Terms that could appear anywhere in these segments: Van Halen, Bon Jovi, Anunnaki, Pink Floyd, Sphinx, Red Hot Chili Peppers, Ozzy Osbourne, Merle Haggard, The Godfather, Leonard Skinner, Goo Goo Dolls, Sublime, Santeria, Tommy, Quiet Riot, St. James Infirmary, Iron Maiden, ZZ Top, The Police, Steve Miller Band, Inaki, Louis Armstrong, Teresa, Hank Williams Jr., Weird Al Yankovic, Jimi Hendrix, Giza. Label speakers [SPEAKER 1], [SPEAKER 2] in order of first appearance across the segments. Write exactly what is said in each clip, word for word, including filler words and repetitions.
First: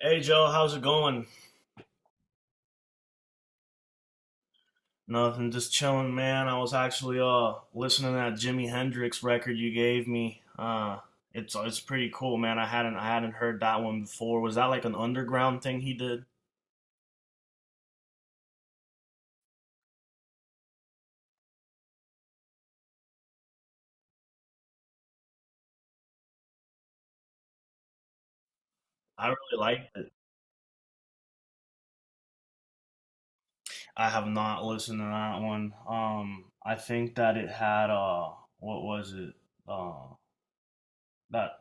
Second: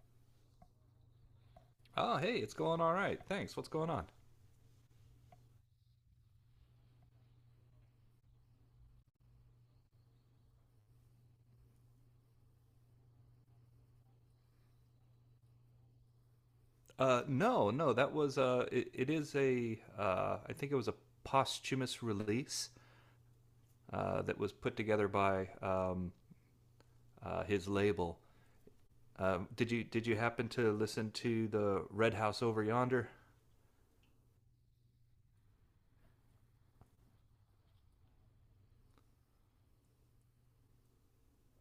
[SPEAKER 1] Hey Joe, how's it going?
[SPEAKER 2] Oh, hey, it's going all right. Thanks. What's going on?
[SPEAKER 1] Nothing, just chilling, man. I was actually uh listening to that Jimi Hendrix record you gave me. Uh, it's it's pretty cool, man. I hadn't I hadn't heard that one before. Was that like an underground thing he did?
[SPEAKER 2] Uh, no, no, that was uh, it, it is a uh, I think it was a posthumous release uh, that was put together by um, uh, his label.
[SPEAKER 1] I
[SPEAKER 2] Um,
[SPEAKER 1] really
[SPEAKER 2] did you
[SPEAKER 1] liked
[SPEAKER 2] did
[SPEAKER 1] it.
[SPEAKER 2] you happen to listen to the Red House over yonder,
[SPEAKER 1] I have not listened to that one. Um, I think that it had uh, what was it? Uh, that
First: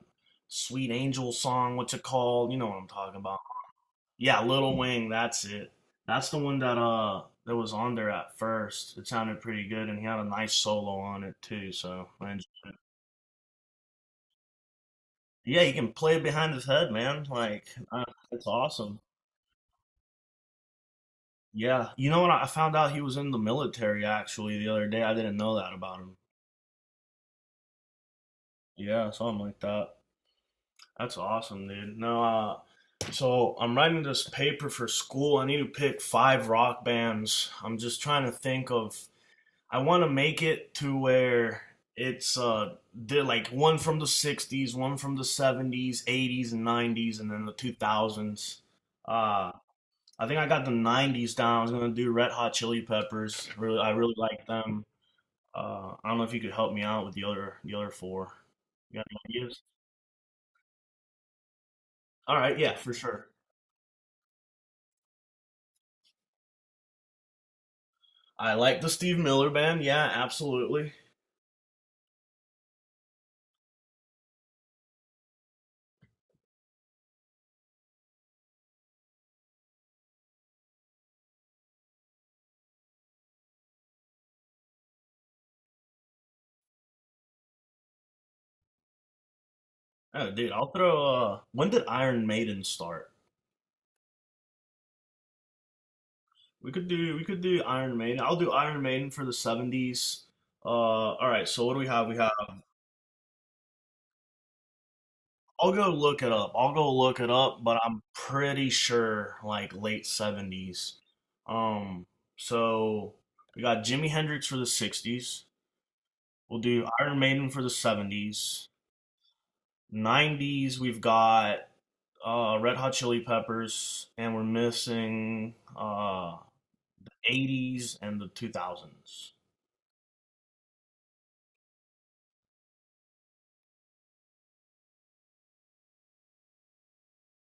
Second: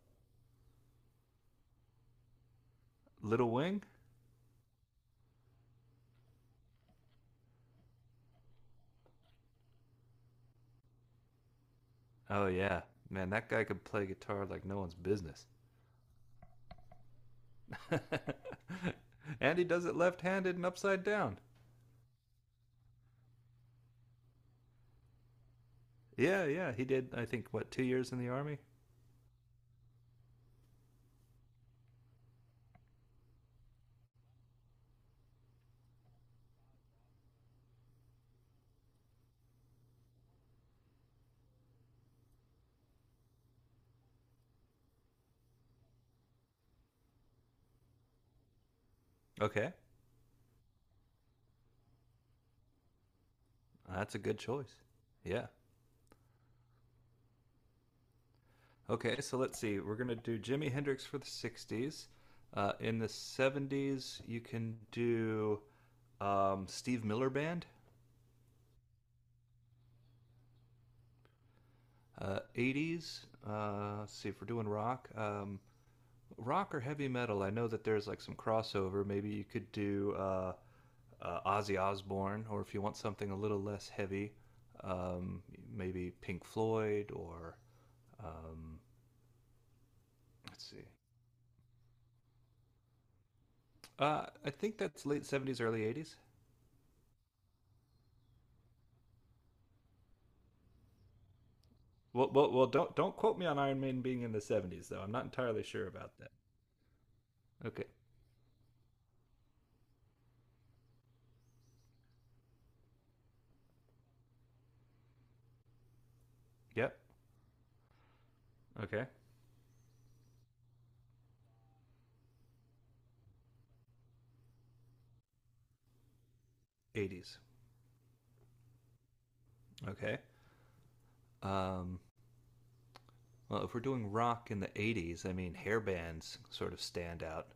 [SPEAKER 1] Sweet Angel song. What's it called? You know what I'm talking about.
[SPEAKER 2] Little Wing?
[SPEAKER 1] Yeah, Little Wing, that's it. That's the one that uh that was on there at first. It sounded pretty good, and he had a nice solo on it too. So, and
[SPEAKER 2] Oh yeah, man, that guy could play guitar like no one's business.
[SPEAKER 1] yeah, he can play it behind his head, man. Like, uh, it's awesome.
[SPEAKER 2] And he does it left-handed and upside down.
[SPEAKER 1] Yeah, you know what? I found out he was in the military actually the other day. I didn't know that about him.
[SPEAKER 2] Yeah, yeah, he did. I think what two years in the army.
[SPEAKER 1] Yeah, something like that. That's awesome, dude. No, uh, So I'm writing this paper for school. I need to pick five rock bands. I'm just trying to think of I want to make it to where it's uh they're like one from the sixties, one from the seventies, eighties and nineties and then the two thousands. Uh
[SPEAKER 2] Okay.
[SPEAKER 1] I think I got the nineties down. I was going to do Red Hot Chili Peppers. Really I really
[SPEAKER 2] That's a good
[SPEAKER 1] like
[SPEAKER 2] choice.
[SPEAKER 1] them.
[SPEAKER 2] Yeah.
[SPEAKER 1] Uh I don't know if you could help me out with the other the other four. You got
[SPEAKER 2] Okay,
[SPEAKER 1] any
[SPEAKER 2] so let's
[SPEAKER 1] ideas?
[SPEAKER 2] see. We're going to do Jimi Hendrix for the sixties.
[SPEAKER 1] All right,
[SPEAKER 2] Uh,
[SPEAKER 1] yeah, for
[SPEAKER 2] in the
[SPEAKER 1] sure.
[SPEAKER 2] seventies, you can do um, Steve Miller Band.
[SPEAKER 1] I like the Steve Miller band. Yeah, absolutely.
[SPEAKER 2] Uh, eighties, uh, let's see if we're doing rock. Um, rock or heavy metal, I know that there's like some crossover. Maybe you could do uh, uh, Ozzy Osbourne, or if you want something a little less heavy, um, maybe Pink Floyd or um,
[SPEAKER 1] Oh, dude,
[SPEAKER 2] let's
[SPEAKER 1] I'll
[SPEAKER 2] see.
[SPEAKER 1] throw uh when did Iron Maiden start?
[SPEAKER 2] Uh, I think that's late seventies, early eighties.
[SPEAKER 1] We could do we could do Iron Maiden. I'll do Iron Maiden for the seventies. Uh, all right. So what do we have? We
[SPEAKER 2] Well,
[SPEAKER 1] have.
[SPEAKER 2] well, well, don't don't quote me on Iron Maiden being in the seventies, though. I'm not entirely
[SPEAKER 1] I'll
[SPEAKER 2] sure
[SPEAKER 1] go
[SPEAKER 2] about
[SPEAKER 1] look it
[SPEAKER 2] that.
[SPEAKER 1] up. I'll go look it up, but
[SPEAKER 2] Okay.
[SPEAKER 1] I'm pretty sure like late seventies. Um. So we got Jimi Hendrix for the sixties. We'll do
[SPEAKER 2] Yep.
[SPEAKER 1] Iron Maiden for the seventies.
[SPEAKER 2] Okay.
[SPEAKER 1] Nineties. We've got uh, Red Hot Chili Peppers, and we're missing uh,
[SPEAKER 2] Eighties.
[SPEAKER 1] eighties and the two thousands.
[SPEAKER 2] Okay. Um. Well, if we're doing rock in the eighties, I mean, hair bands sort of stand out.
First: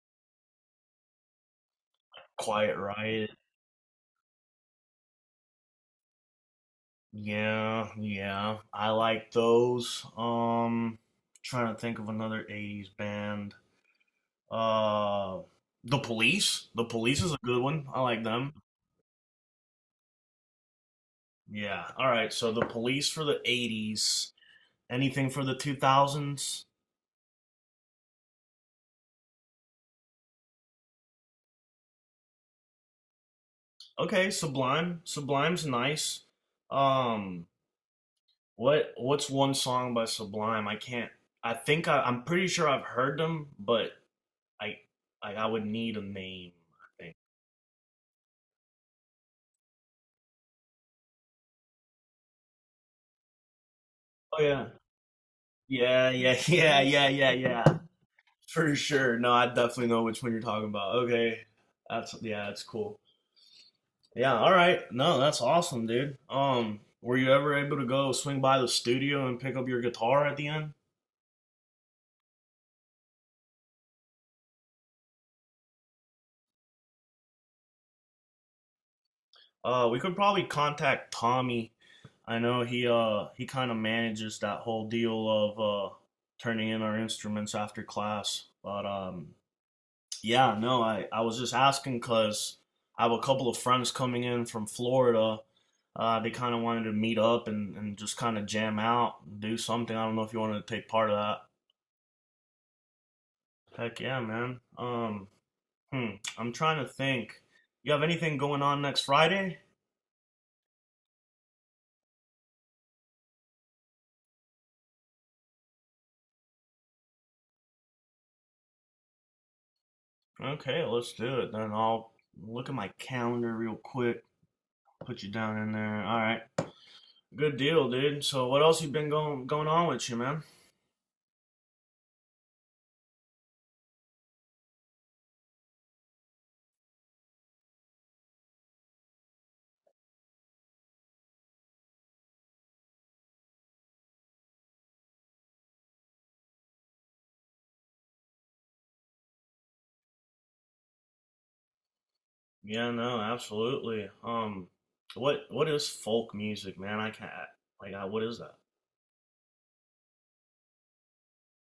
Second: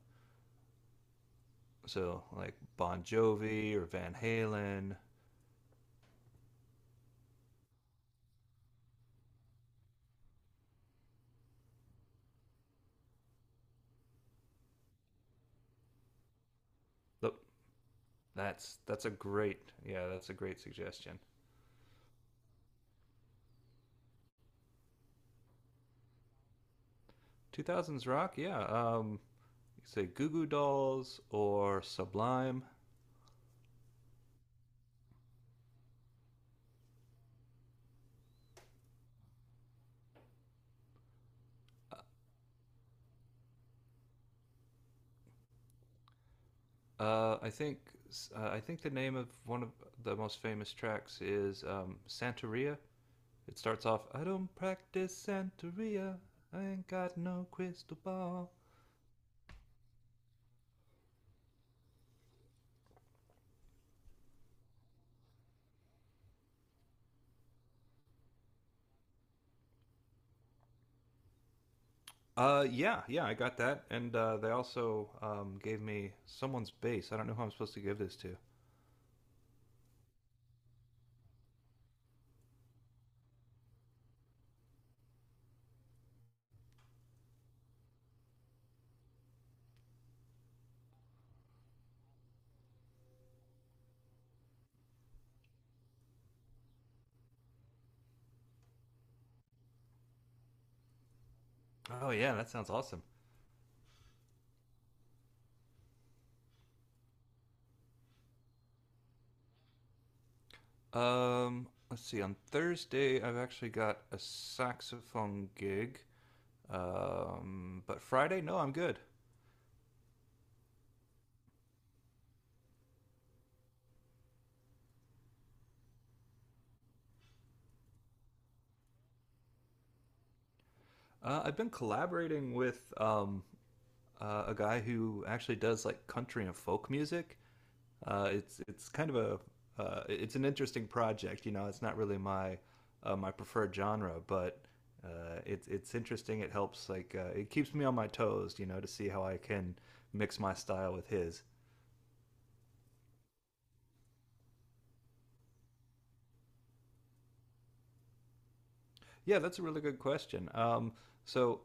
[SPEAKER 2] So like
[SPEAKER 1] Quiet
[SPEAKER 2] Bon
[SPEAKER 1] Riot.
[SPEAKER 2] Jovi or Van Halen.
[SPEAKER 1] Yeah, yeah. I like those. Um trying to think of another eighties band. Uh The Police. The Police is a
[SPEAKER 2] Look,
[SPEAKER 1] good one. I like them.
[SPEAKER 2] that's that's a great, yeah, that's a great suggestion.
[SPEAKER 1] Yeah. All right. So The Police for the eighties. Anything for the two thousands?
[SPEAKER 2] Two thousands rock, yeah. Um, you could say Goo Goo Dolls or Sublime.
[SPEAKER 1] Okay, Sublime. Sublime's nice. Um what what's one song by Sublime? I can't I think I, I'm pretty sure I've heard them, but I I, I would need a name, I think.
[SPEAKER 2] Uh, I think uh, I think the name of one of the most famous tracks is um, Santeria. It starts off, "I
[SPEAKER 1] Oh
[SPEAKER 2] don't
[SPEAKER 1] yeah.
[SPEAKER 2] practice
[SPEAKER 1] Yeah,
[SPEAKER 2] Santeria.
[SPEAKER 1] yeah,
[SPEAKER 2] I
[SPEAKER 1] yeah,
[SPEAKER 2] ain't
[SPEAKER 1] yeah,
[SPEAKER 2] got
[SPEAKER 1] yeah,
[SPEAKER 2] no
[SPEAKER 1] yeah.
[SPEAKER 2] crystal ball."
[SPEAKER 1] For sure. No, I definitely know which one you're talking about. Okay. That's yeah, that's cool. Yeah, all right. No, that's awesome, dude. Um, were you ever able to go swing by the studio and pick up your guitar at the end?
[SPEAKER 2] Uh, yeah, yeah, I got that, and uh, they also um, gave me someone's bass. I don't know who I'm supposed to give this to.
[SPEAKER 1] Uh, we could probably contact Tommy. I know he uh he kind of manages that whole deal of uh turning in our instruments after class, but um Yeah, no, I, I was just asking because I have a couple of friends coming in from Florida. Uh, they kind of wanted to meet up and, and just kind of jam out, do something. I don't know if you wanted to take part of that.
[SPEAKER 2] Oh yeah, that sounds awesome.
[SPEAKER 1] Heck yeah, man. Um, hmm, I'm trying to think. You have anything going on next Friday?
[SPEAKER 2] Um, let's see. On Thursday, I've actually got a saxophone gig. Um, but Friday, no, I'm good.
[SPEAKER 1] Okay, let's do it. Then I'll look at my calendar real quick. Put you down in there. All right. Good deal, dude. So what else you been going going on with you, man?
[SPEAKER 2] Uh, I've been collaborating with um, uh, a guy who actually does like country and folk music. Uh, it's it's kind of a uh, it's an interesting project. You know, it's not really my uh, my preferred genre, but uh, it's it's interesting. It helps like, uh, it keeps me on my toes. You know, to see how I can mix my style with his.
[SPEAKER 1] Yeah, no, absolutely. Um, what what is folk music, man? I can't like, I, what is that?
[SPEAKER 2] Yeah, that's a really good question. Um, so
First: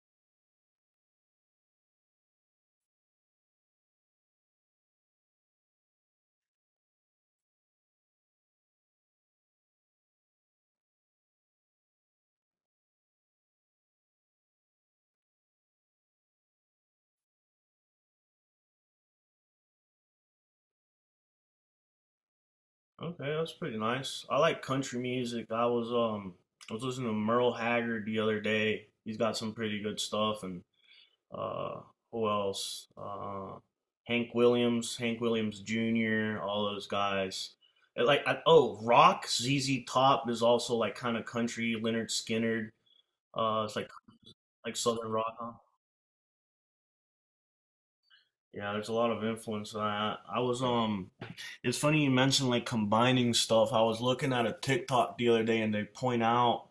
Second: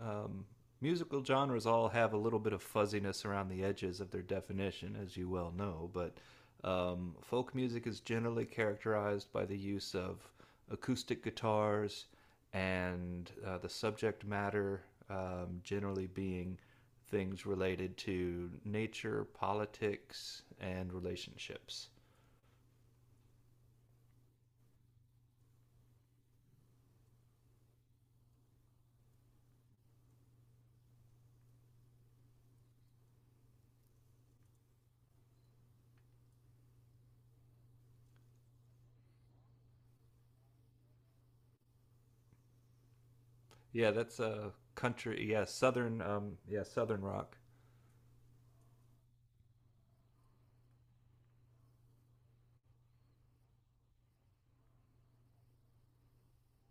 [SPEAKER 2] um, musical genres all have a little bit of fuzziness around the edges of their definition, as you well know, but um, folk music is generally characterized by the use of acoustic guitars and, uh, the subject matter um, generally being things related to nature, politics, and relationships.
[SPEAKER 1] Okay, that's pretty nice. I like country music. I was um, I was listening to Merle Haggard the other day. He's got some pretty good stuff. And uh, who else? Uh, Hank Williams, Hank Williams Junior, all those guys. And, like, I, oh, rock. Z Z Top is also like kind of country. Leonard Skinner. Uh, it's like
[SPEAKER 2] Yeah, that's uh,
[SPEAKER 1] like southern
[SPEAKER 2] country.
[SPEAKER 1] rock.
[SPEAKER 2] Yeah,
[SPEAKER 1] Huh?
[SPEAKER 2] southern. Um, yeah, southern rock.
[SPEAKER 1] Yeah, there's a lot of influence. I I was um It's funny you mentioned like combining stuff. I was looking at a TikTok the other day, and they point out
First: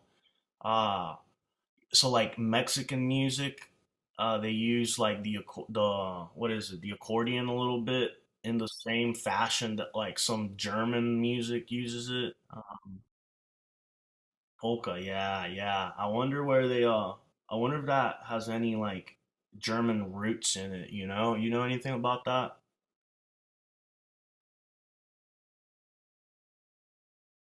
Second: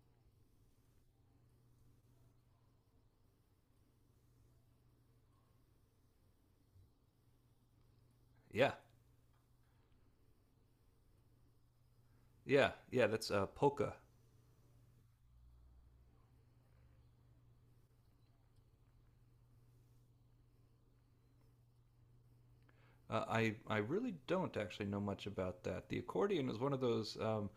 [SPEAKER 1] uh so like Mexican music, uh they use like the acco- the what is it, the accordion a little bit in the
[SPEAKER 2] Yeah,
[SPEAKER 1] same fashion that like some German music uses it.
[SPEAKER 2] yeah,
[SPEAKER 1] Um,
[SPEAKER 2] yeah. That's uh, polka.
[SPEAKER 1] polka, yeah, yeah. I wonder where they uh I wonder if that has any like German roots in it, you know? You know anything about that?
[SPEAKER 2] Uh, I I really don't actually know much about that. The accordion is one of those um,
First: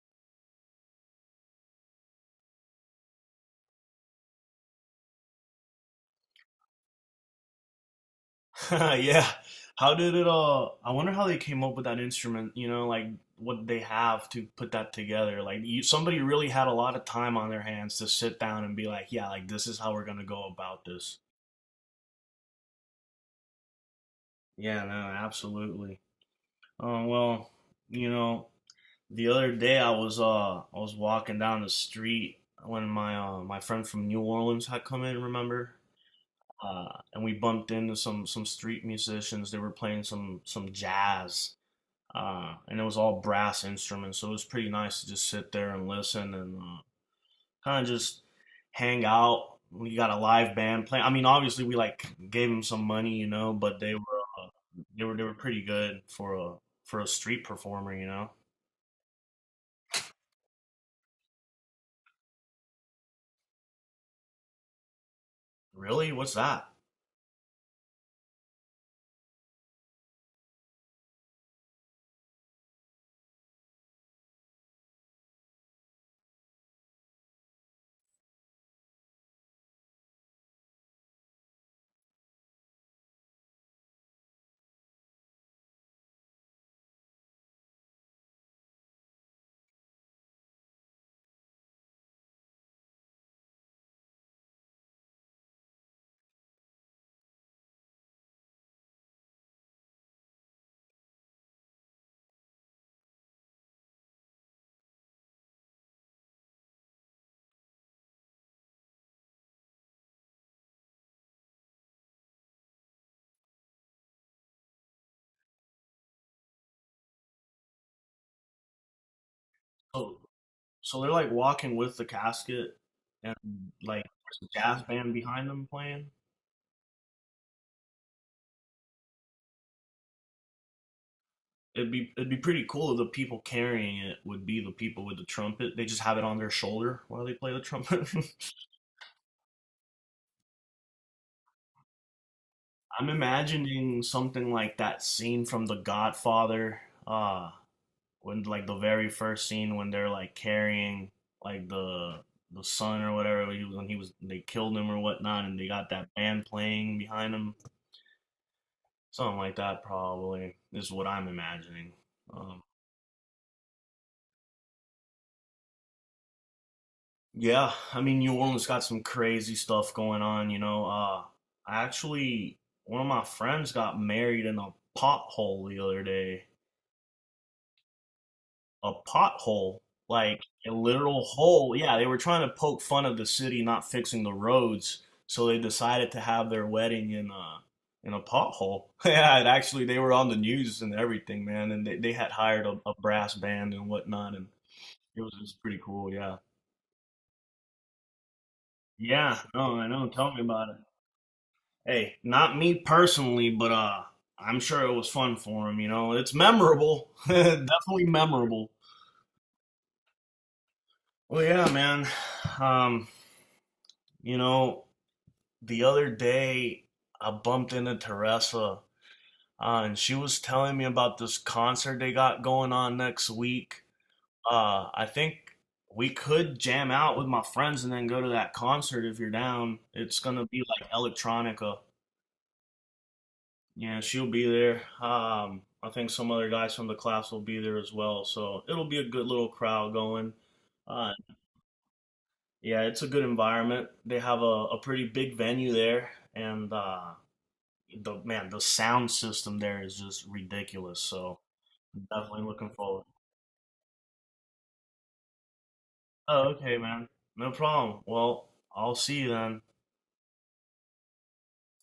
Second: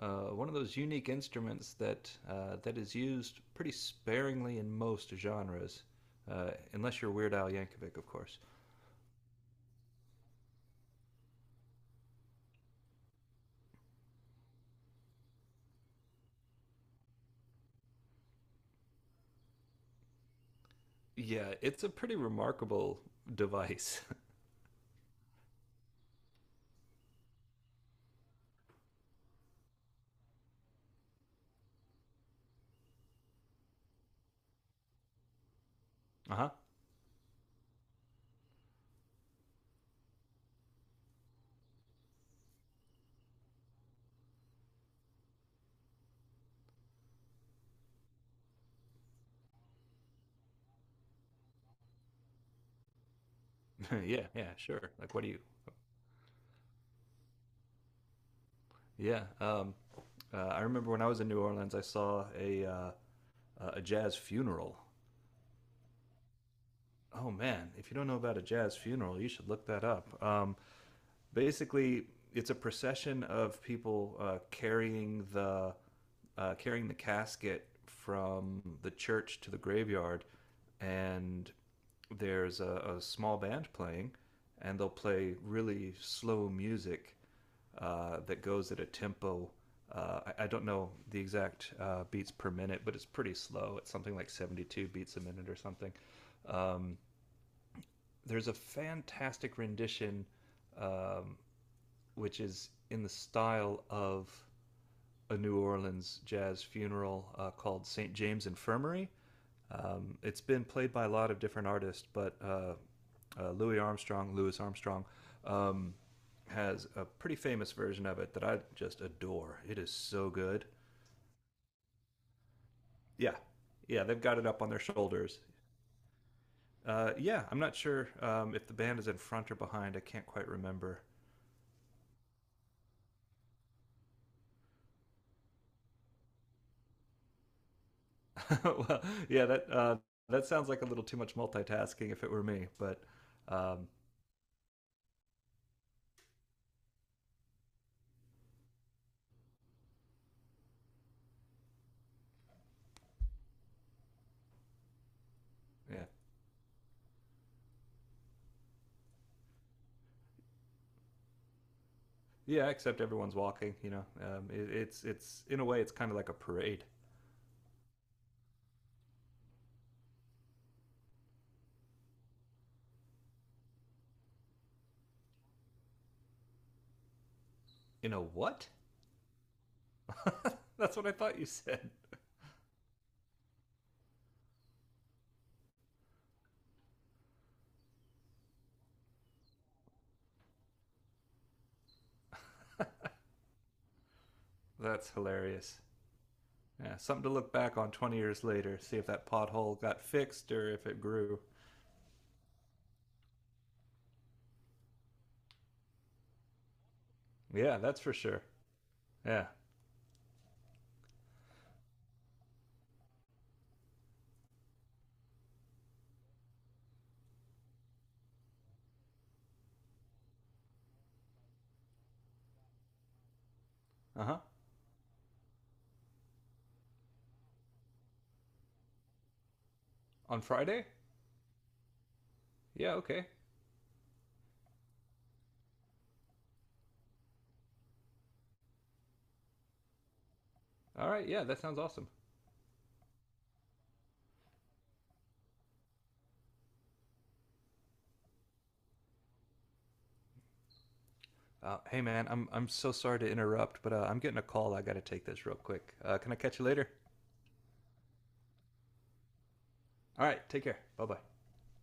[SPEAKER 2] uh, one of those unique instruments that uh, that is used pretty sparingly in most genres, uh, unless you're Weird Al Yankovic, of course.
[SPEAKER 1] Yeah. How did it all? I wonder how they came up with that instrument. You know, like what they have to put that together. Like you, somebody really had a lot of time on their hands to sit down and be like, yeah, like this is how we're gonna go about this.
[SPEAKER 2] Yeah, it's a pretty remarkable device.
[SPEAKER 1] Yeah, no, absolutely. Uh, well, you know, the other day I was uh I was walking down the street when my uh, my friend from New Orleans had come in. Remember?
[SPEAKER 2] Uh huh.
[SPEAKER 1] Uh, and we bumped into some some street musicians. They were playing some some jazz uh, and it was all brass instruments, so it was pretty nice to just sit there and listen and uh, kind of just hang out. We got a live band playing. I mean, obviously we like gave them some money, you know, but they were
[SPEAKER 2] Yeah,
[SPEAKER 1] uh,
[SPEAKER 2] yeah, sure.
[SPEAKER 1] they
[SPEAKER 2] Like,
[SPEAKER 1] were they
[SPEAKER 2] what do
[SPEAKER 1] were
[SPEAKER 2] you?
[SPEAKER 1] pretty good for a for a street performer, you know.
[SPEAKER 2] Yeah. Um, uh, I remember when I was in New Orleans, I saw a uh, a jazz funeral.
[SPEAKER 1] Really, what's that?
[SPEAKER 2] Oh man, if you don't know about a jazz funeral, you should look that up. Um, basically it's a procession of people, uh, carrying the uh, carrying the casket from the church to the graveyard, and there's a, a small band playing, and they'll play really slow music uh, that goes at a tempo. Uh, I, I don't know the exact uh, beats per minute, but it's pretty slow. It's something like seventy-two beats a minute or something. There's a fantastic rendition um, which is in the style of a New Orleans jazz funeral, uh, called Saint James Infirmary. It's been played by a lot of different artists, but uh, uh, Louis Armstrong, Louis Armstrong um, has a pretty famous version of it that I just adore. It is
[SPEAKER 1] So
[SPEAKER 2] so good.
[SPEAKER 1] so they're like walking with the casket and
[SPEAKER 2] Yeah, yeah,
[SPEAKER 1] like
[SPEAKER 2] they've got it
[SPEAKER 1] there's a
[SPEAKER 2] up on their
[SPEAKER 1] jazz band
[SPEAKER 2] shoulders.
[SPEAKER 1] behind them playing.
[SPEAKER 2] Uh, yeah, I'm not sure um, if the band is in front or behind. I can't quite remember.
[SPEAKER 1] It'd be it'd be pretty cool if the people carrying it would be the people with the trumpet. They just have it on their shoulder while they play the trumpet.
[SPEAKER 2] Well, yeah, that uh, that sounds like a little too much multitasking if it were me. But
[SPEAKER 1] I'm
[SPEAKER 2] um,
[SPEAKER 1] imagining something like that scene from The Godfather, uh, when like the very first scene when they're like carrying like the the son or whatever when he was when he was they killed him or whatnot, and they got
[SPEAKER 2] yeah,
[SPEAKER 1] that band playing behind him, something like that probably is what I'm imagining. Um,
[SPEAKER 2] yeah. Except everyone's walking. You know, um, it, it's it's in a way it's kind of like a parade.
[SPEAKER 1] Yeah, I mean, New Orleans got some crazy stuff going on, you know. Uh, I actually, One of my friends got married in a pothole the other day.
[SPEAKER 2] In a what?
[SPEAKER 1] A pothole, like a
[SPEAKER 2] That's what I
[SPEAKER 1] literal
[SPEAKER 2] thought you
[SPEAKER 1] hole.
[SPEAKER 2] said.
[SPEAKER 1] Yeah, they were trying to poke fun of the city not fixing the roads, so they decided to have their wedding in a in a pothole. Yeah, it actually, they were on the news and everything, man, and they they had hired a, a brass band and whatnot, and
[SPEAKER 2] That's
[SPEAKER 1] it was just pretty
[SPEAKER 2] hilarious.
[SPEAKER 1] cool. Yeah,
[SPEAKER 2] Yeah, something to look back on twenty years later, see if that
[SPEAKER 1] yeah.
[SPEAKER 2] pothole
[SPEAKER 1] No, I
[SPEAKER 2] got
[SPEAKER 1] know. Tell me
[SPEAKER 2] fixed
[SPEAKER 1] about
[SPEAKER 2] or
[SPEAKER 1] it.
[SPEAKER 2] if it grew.
[SPEAKER 1] Hey, not me personally, but uh, I'm sure it was fun for him. You know, it's memorable,
[SPEAKER 2] Yeah, that's
[SPEAKER 1] definitely
[SPEAKER 2] for sure.
[SPEAKER 1] memorable.
[SPEAKER 2] Yeah.
[SPEAKER 1] Well, yeah, man. Um, you know, the other day I bumped into Teresa, uh, and she was telling me about this concert they got going on next week.
[SPEAKER 2] Uh huh.
[SPEAKER 1] Uh, I think we could jam out with my friends and then go to that concert if you're down. It's
[SPEAKER 2] On
[SPEAKER 1] gonna be
[SPEAKER 2] Friday?
[SPEAKER 1] like electronica.
[SPEAKER 2] Yeah. Okay.
[SPEAKER 1] Yeah, she'll be there. Um, I think some other guys from the class will be there as well. So it'll be a good little crowd going.
[SPEAKER 2] All
[SPEAKER 1] Uh,
[SPEAKER 2] right. Yeah, that sounds awesome.
[SPEAKER 1] yeah, it's a good environment. They have a, a pretty big venue there, and uh, the man, the sound system there is just ridiculous. So
[SPEAKER 2] Uh, hey
[SPEAKER 1] I'm
[SPEAKER 2] man,
[SPEAKER 1] definitely
[SPEAKER 2] I'm I'm
[SPEAKER 1] looking
[SPEAKER 2] so
[SPEAKER 1] forward.
[SPEAKER 2] sorry to interrupt, but uh, I'm getting a call. I got to take this real quick. Uh, can I
[SPEAKER 1] Oh,
[SPEAKER 2] catch you
[SPEAKER 1] okay,
[SPEAKER 2] later?
[SPEAKER 1] man. No problem. Well, I'll see you then.
[SPEAKER 2] All right, take care. Bye bye.